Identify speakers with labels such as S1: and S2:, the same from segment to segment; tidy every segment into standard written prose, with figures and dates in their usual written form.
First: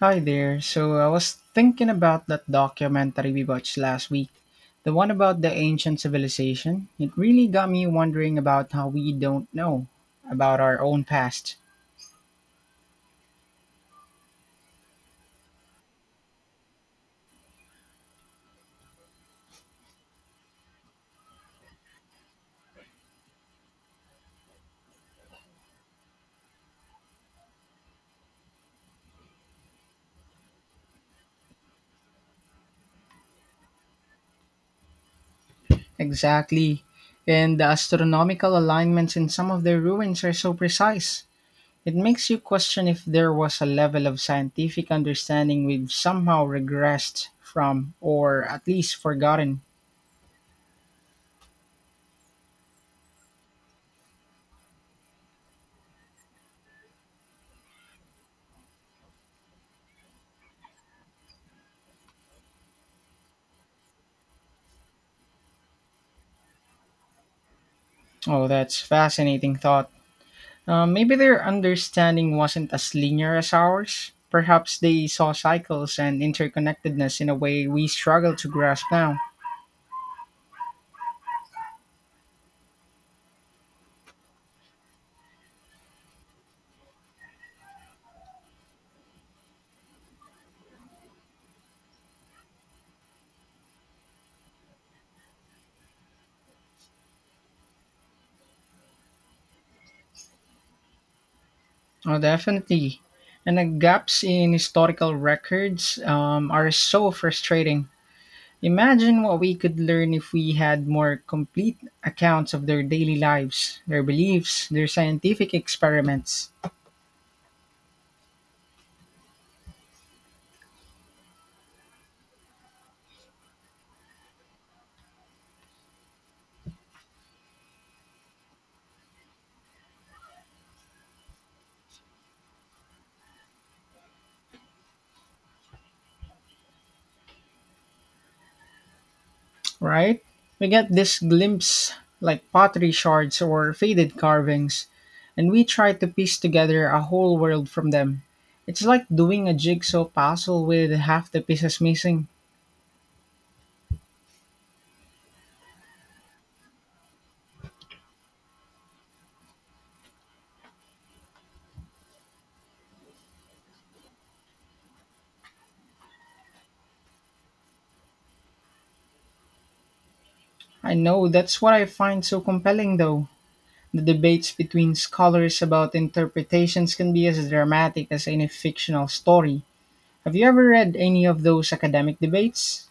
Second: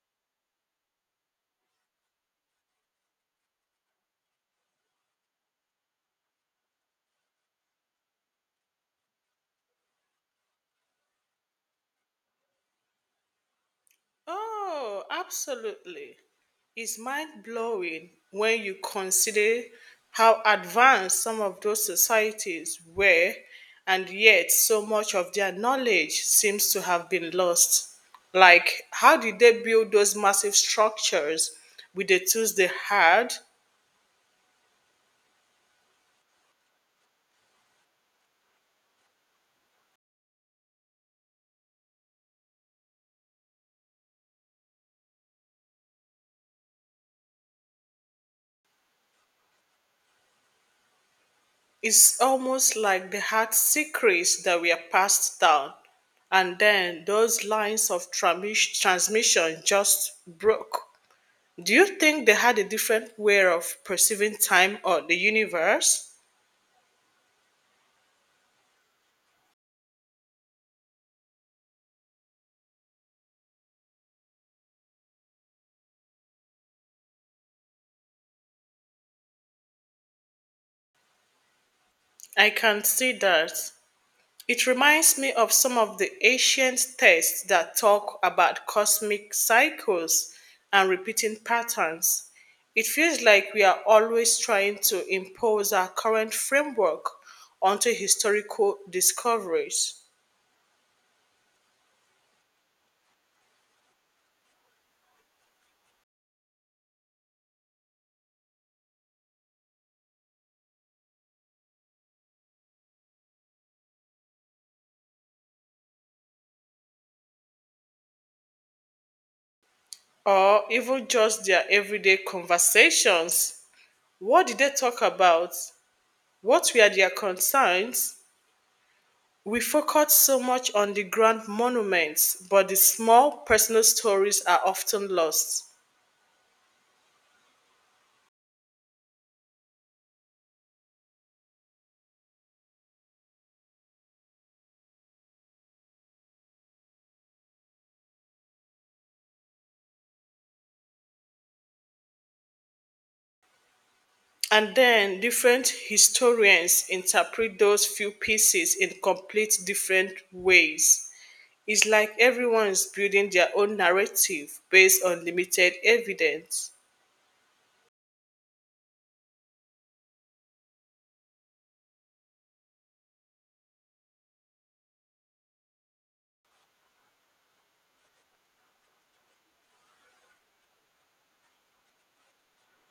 S1: Hi there. So I was thinking about that documentary we watched last week, the one about the ancient civilization. It really got me wondering about how we don't know about our own past.
S2: Oh, absolutely. It's mind blowing when you consider how advanced some of those societies were, and yet so much of their knowledge seems to have been lost. Like, how did they build those massive structures with the tools they had?
S1: Exactly. And the astronomical alignments in some of their ruins are so precise. It makes you question if there was a level of scientific understanding we've somehow regressed from, or at least forgotten.
S2: It's almost like they had secrets that were passed down, and then those lines of transmission just broke. Do you think they had a different way of perceiving time or the universe?
S1: Oh, that's fascinating thought. Maybe their understanding wasn't as linear as ours. Perhaps they saw cycles and interconnectedness in a way we struggle to grasp now.
S2: I can see that. It reminds me of some of the ancient texts that talk about cosmic cycles and repeating patterns. It feels like we are always trying to impose our current framework onto historical discoveries
S1: Oh, definitely. And the gaps in historical records are so frustrating. Imagine what we could learn if we had more complete accounts of their daily lives, their beliefs, their scientific experiments.
S2: or even just their everyday conversations. What did they talk about? What were their concerns? We focus so much on the grand monuments, but the small personal stories are often lost.
S1: Right? We get this glimpse like pottery shards or faded carvings, and we try to piece together a whole world from them. It's like doing a jigsaw puzzle with half the pieces missing.
S2: And then different historians interpret those few pieces in complete different ways. It's like everyone is building their own narrative based on limited evidence.
S1: I know that's what I find so compelling though. The debates between scholars about interpretations can be as dramatic as any fictional story. Have you ever read any of those academic debates?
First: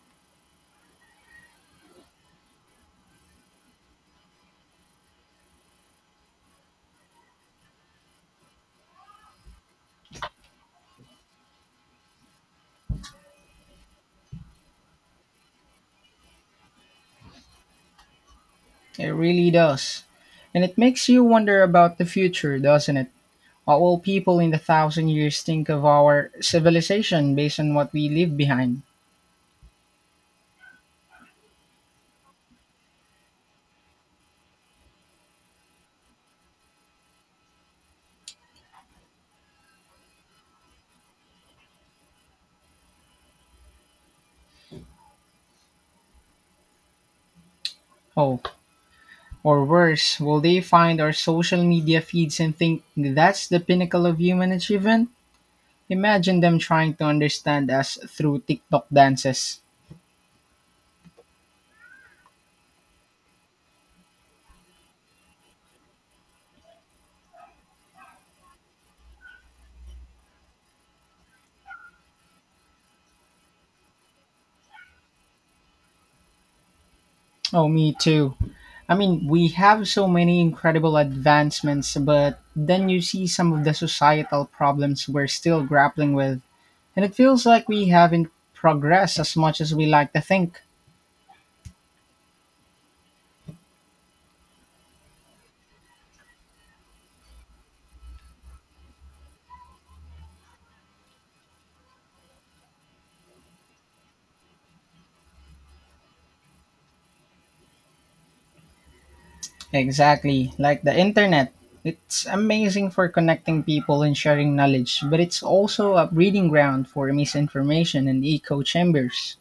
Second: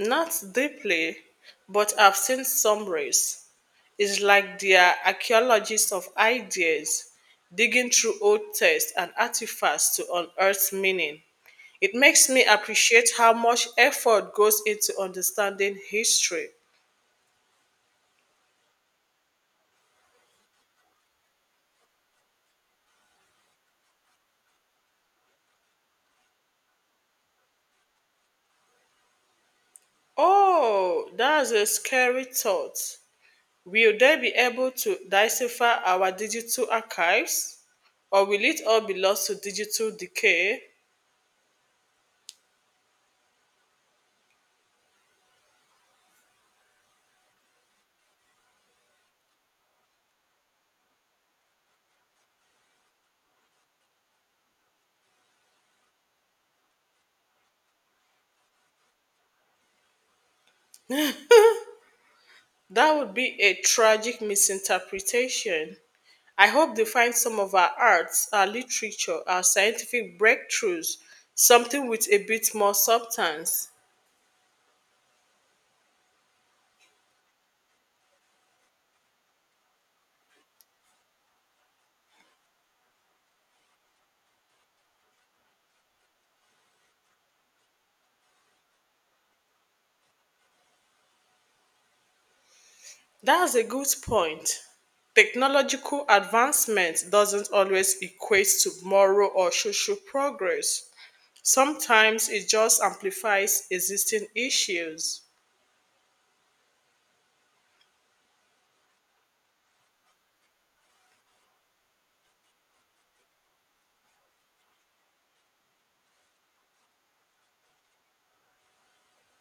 S2: Not deeply, but I've seen summaries. It's like they are archaeologists of ideas, digging through old texts and artifacts to unearth meaning. It makes me appreciate how much effort goes into understanding history.
S1: It really does. And it makes you wonder about the future, doesn't it? What will people in the thousand years think of our civilization based on what we leave behind?
S2: Oh, that's a scary thought. Will they be able to decipher our digital archives? Or will it all be lost to digital decay?
S1: Oh, or worse, will they find our social media feeds and think that's the pinnacle of human achievement? Imagine them trying to understand us through TikTok dances.
S2: That would be a tragic misinterpretation. I hope they find some of our arts, our literature, our scientific breakthroughs, something with a bit more substance.
S1: Oh, me too. I mean, we have so many incredible advancements, but then you see some of the societal problems we're still grappling with, and it feels like we haven't progressed as much as we like to think.
S2: That's a good point. Technological advancement doesn't always equate to moral or social progress. Sometimes it just amplifies existing issues.
S1: Exactly, like the internet. It's amazing for connecting people and sharing knowledge, but it's also a breeding ground for misinformation and echo chambers.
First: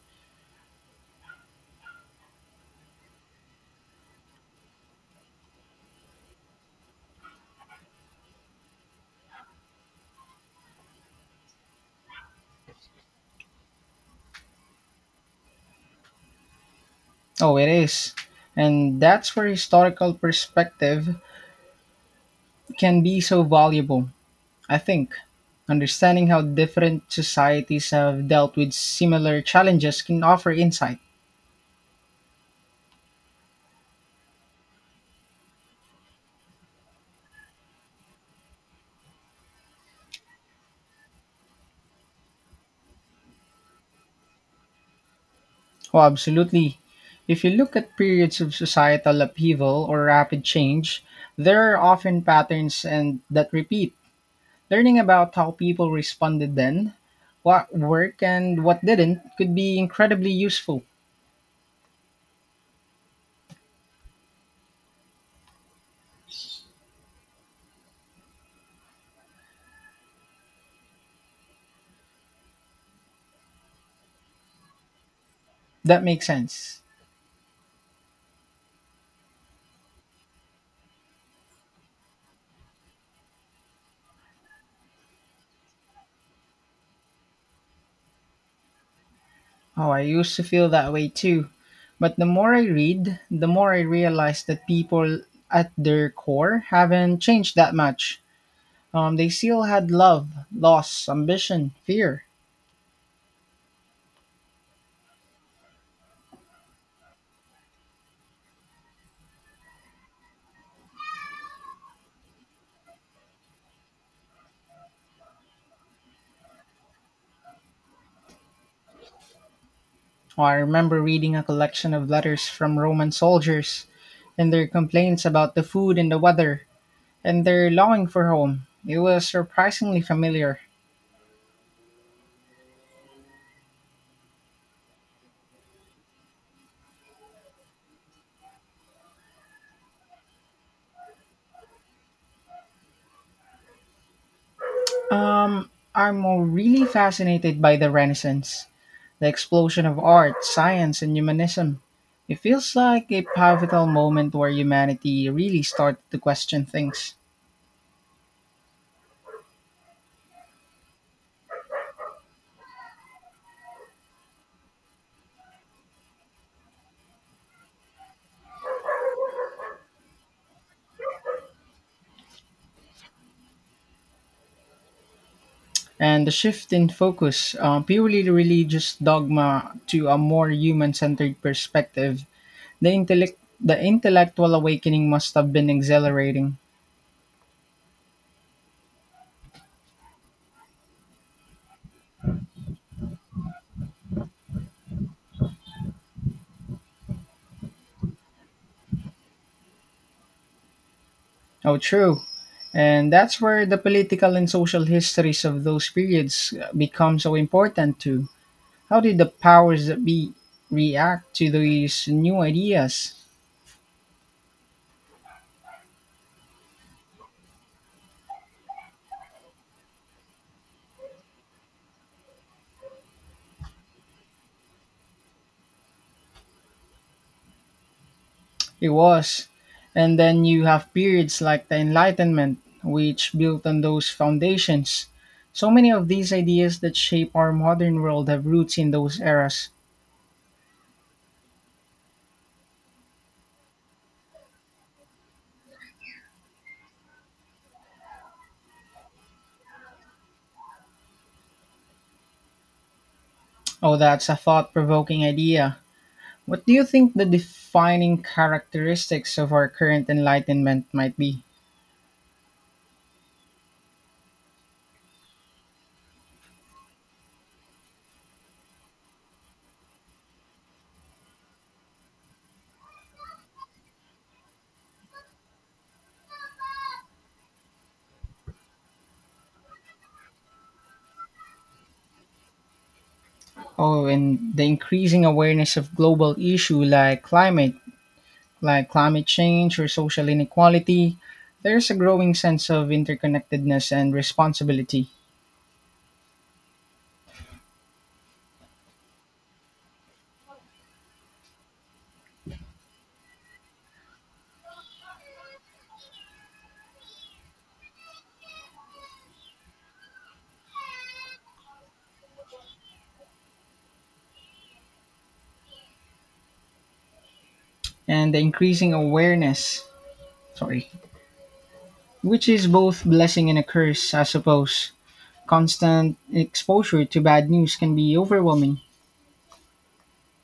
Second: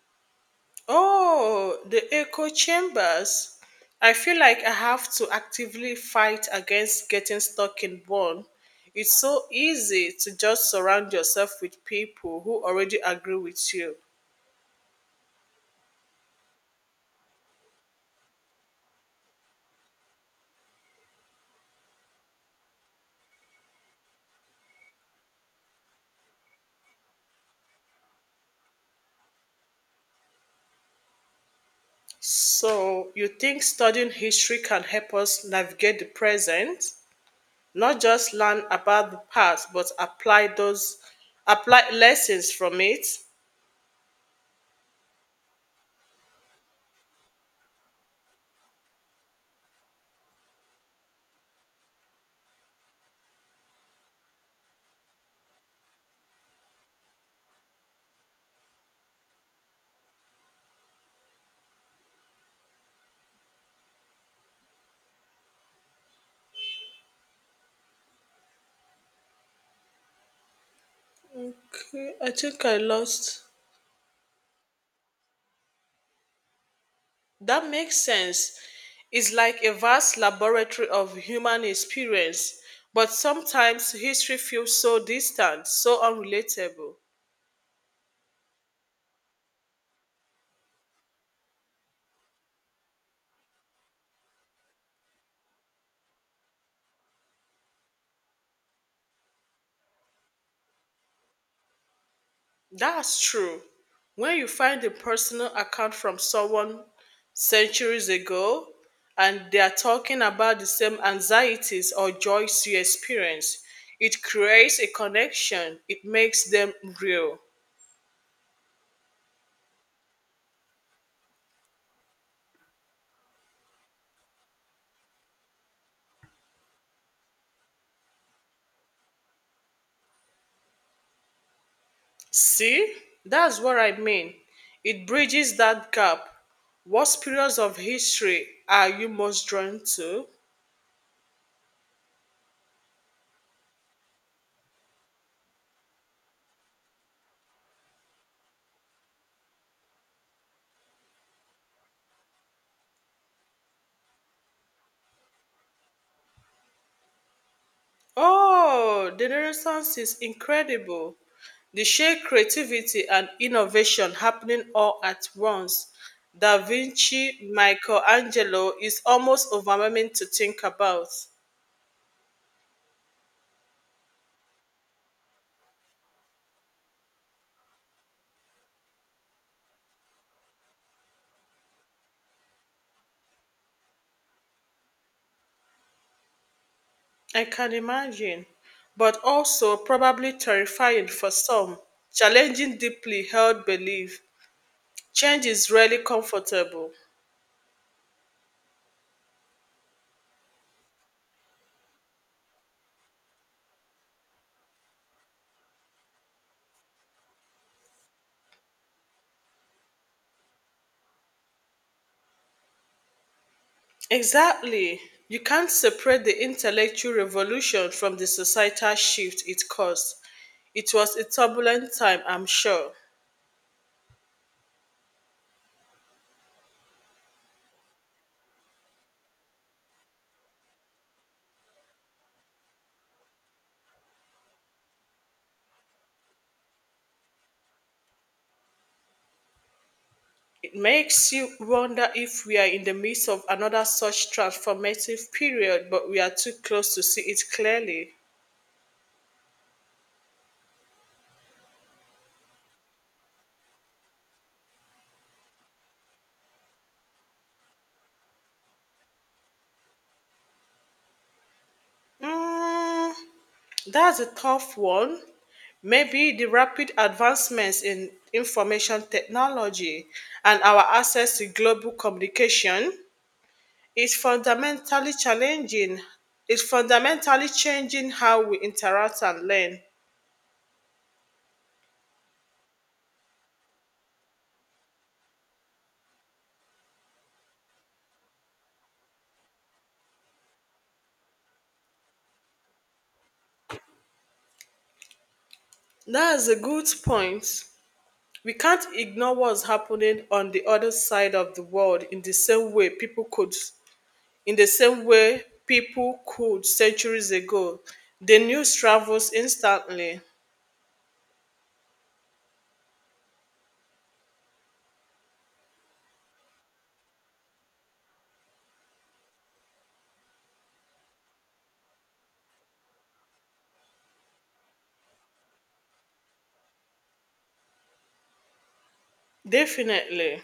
S2: Oh, the echo chambers. I feel like I have to actively fight against getting stuck in one. It's so easy to just surround yourself with people who already agree with you.
S1: Oh, it is. And that's where historical perspective can be so valuable, I think. Understanding how different societies have dealt with similar challenges can offer insight.
S2: So, you think studying history can help us navigate the present, not just learn about the past, but apply lessons from it?
S1: Oh, absolutely. If you look at periods of societal upheaval or rapid change, there are often patterns and that repeat. Learning about how people responded then, what worked and what didn't, could be incredibly useful.
S2: Okay, I think I lost.
S1: That makes sense.
S2: That makes sense. It's like a vast laboratory of human experience, but sometimes history feels so distant, so unrelatable.
S1: Oh, I used to feel that way too. But the more I read, the more I realize that people at their core haven't changed that much. They still had love, loss, ambition, fear.
S2: That's true. When you find a personal account from someone centuries ago and they are talking about the same anxieties or joys you experience, it creates a connection. It makes them real.
S1: Oh, I remember reading a collection of letters from Roman soldiers and their complaints about the food and the weather and their longing for home. It was surprisingly familiar.
S2: See? That's what I mean. It bridges that gap. What periods of history are you most drawn to?
S1: Um, I'm really fascinated by the Renaissance, the explosion of art, science, and humanism. It feels like a pivotal moment where humanity really started to question things.
S2: Oh, the Renaissance is incredible. The sheer creativity and innovation happening all at once. Da Vinci, Michelangelo is almost overwhelming to think about.
S1: And the shift in focus, purely religious dogma, to a more human centered perspective. The intellectual awakening must have been exhilarating.
S2: I can imagine, but also probably terrifying for some, challenging deeply held belief. Change is rarely comfortable.
S1: Oh, true. And that's where the political and social histories of those periods become so important too. How did the powers that be react to these new ideas?
S2: Exactly. You can't separate the intellectual revolution from the societal shift it caused. It was a turbulent time, I'm sure.
S1: It was. And then you have periods like the Enlightenment, which built on those foundations. So many of these ideas that shape our modern world have roots in those eras.
S2: It makes you wonder if we are in the midst of another such transformative period, but we are too close to see it clearly.
S1: Oh, that's a thought provoking idea. What do you think the defining characteristics of our current enlightenment might be?
S2: Mm, that's a tough one. Maybe the rapid advancements in information technology and our access to global communication is fundamentally challenging is fundamentally changing how we interact and learn.
S1: Oh, and the increasing awareness of global issue like climate change or social inequality. There's a growing sense of interconnectedness and responsibility,
S2: That's a good point. We can't ignore what's happening on the other side of the world in the same way people could centuries ago. The news travels instantly.
S1: and the increasing awareness, sorry, which is both blessing and a curse, I suppose. Constant exposure to bad news can be overwhelming.
S2: Definitely.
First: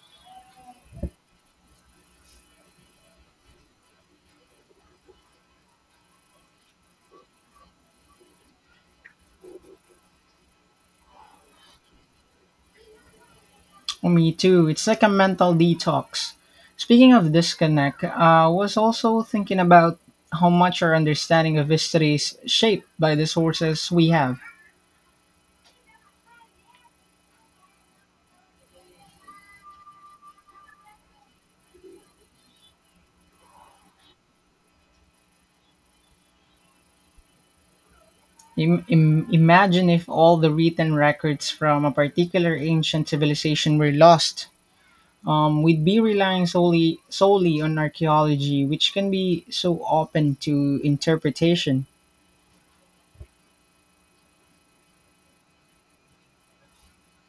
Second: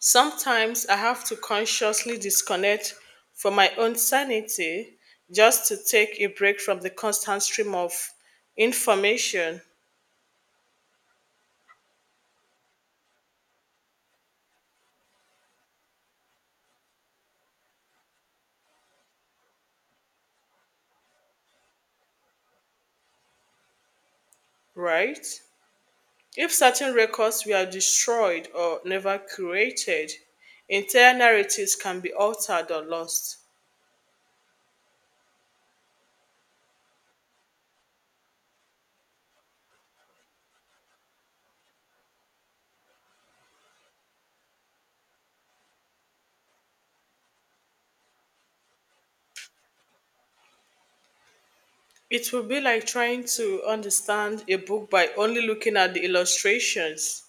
S2: Sometimes I have to consciously disconnect for my own sanity just to take a break from the constant stream of information,
S1: Me too. It's like a mental detox. Speaking of disconnect, I was also thinking about how much our understanding of history is shaped by the sources we have.
S2: right? If certain records were destroyed or never curated, entire narratives can be altered or lost.
S1: Imagine if all the written records from a particular ancient civilization were lost. We'd be relying solely on archaeology, which can be so open to interpretation.
S2: It would be like trying to understand a book by only looking at the illustrations.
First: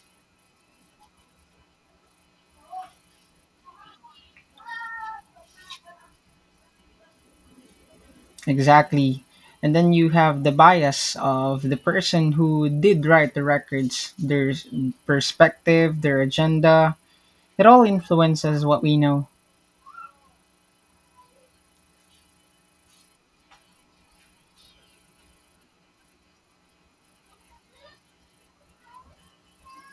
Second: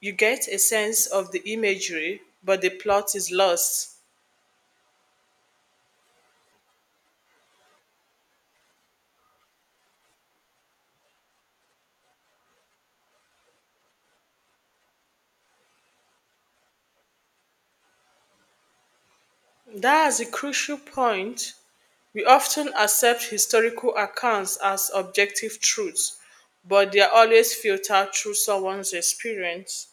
S2: You get a sense of the imagery, but the plot is lost.
S1: Exactly. And then you have the bias of the person who did write the records, perspective, their agenda. It all influences what we know.
S2: That's a crucial point. We often accept historical accounts as objective truths, but they are always filtered through someone's experience.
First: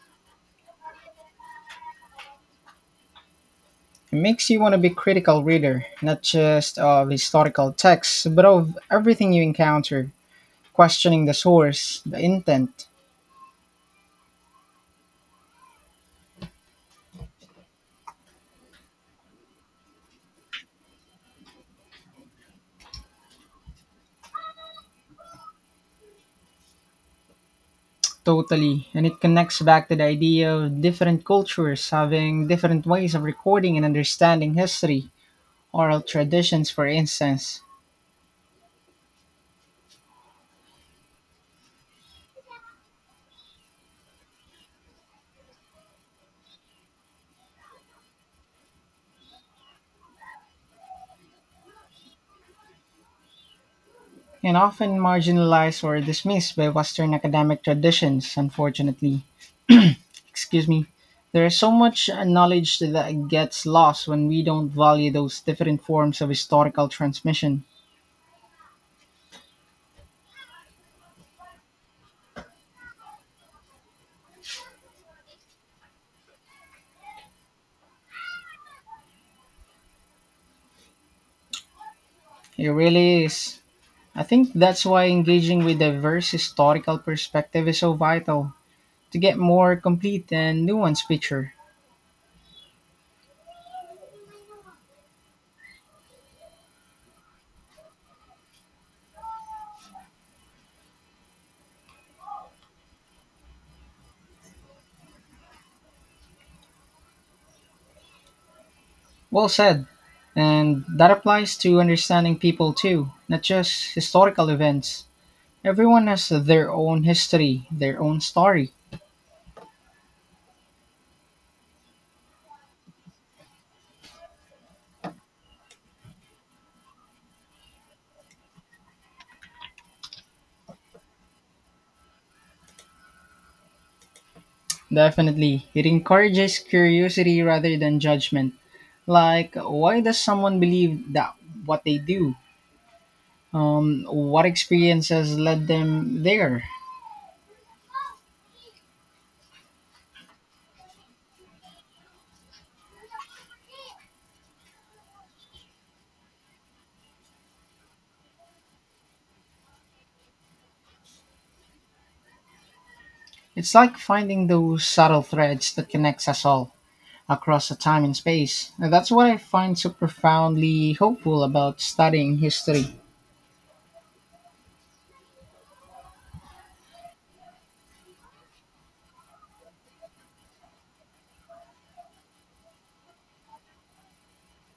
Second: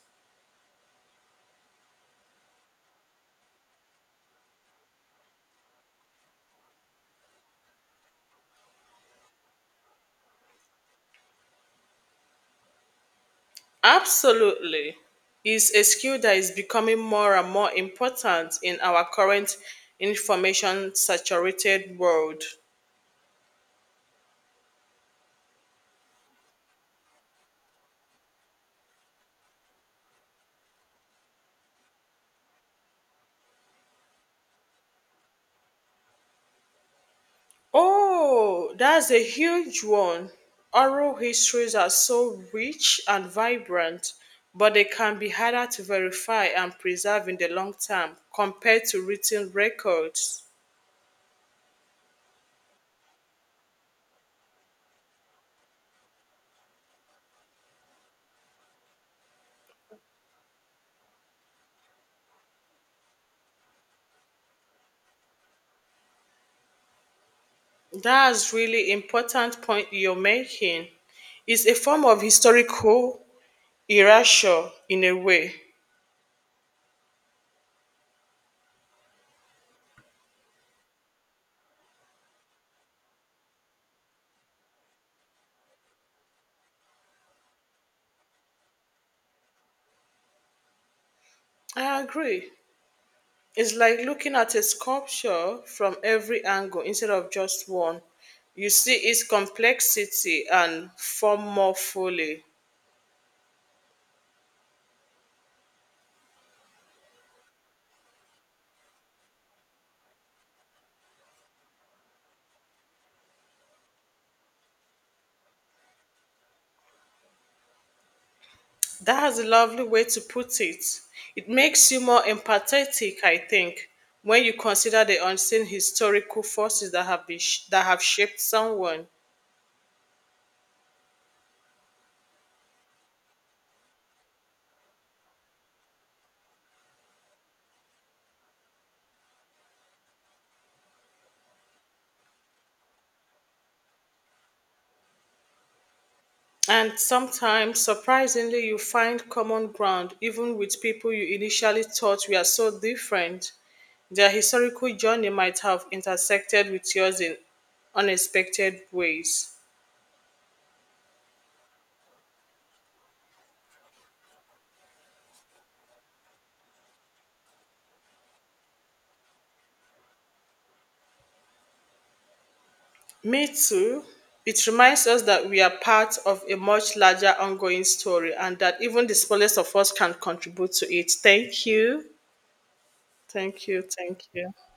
S1: It makes you want to be critical reader, not just of historical texts, but of everything you encounter, questioning the source, the intent.
S2: Absolutely. Is a skill that is becoming more and more important in our current information saturated world.
S1: Totally. And it connects back to the idea of different cultures having different ways of recording and understanding history, oral traditions, for instance.
S2: Oh, that's a huge one. Oral histories are so rich and vibrant, but they can be harder to verify and preserve in the long term compared to written records.
S1: And often marginalized or dismissed by Western academic traditions, unfortunately. Excuse me. There is so much knowledge that gets lost when we don't value those different forms of historical transmission.
S2: That's really important point you're making. It's a form of historical erasure in a way.
S1: It really is. I think that's why engaging with diverse historical perspective is so vital to get more complete and nuanced picture.
S2: I agree. It's like looking at a sculpture from every angle instead of just one. You see its complexity and form more fully.
S1: Well said. And that applies to understanding people too, not just historical events. Everyone has their own history, their own story.
S2: That's a lovely way to put it. It makes you more empathetic, I think, when you consider the unseen historical forces that that have shaped someone.
S1: Definitely, it encourages curiosity rather than judgment. Like, why does someone believe that what they do? What experiences led them there?
S2: And sometimes, surprisingly, you find common ground even with people you initially thought were so different. Their historical journey might have intersected with yours in unexpected ways.
S1: It's like finding those subtle threads that connects us all across the time and space. And that's what I find so profoundly hopeful about studying history.
S2: Me too. It reminds us that we are part of a much larger ongoing story and that even the smallest of us can contribute to it. Thank you. Thank you. Thank you.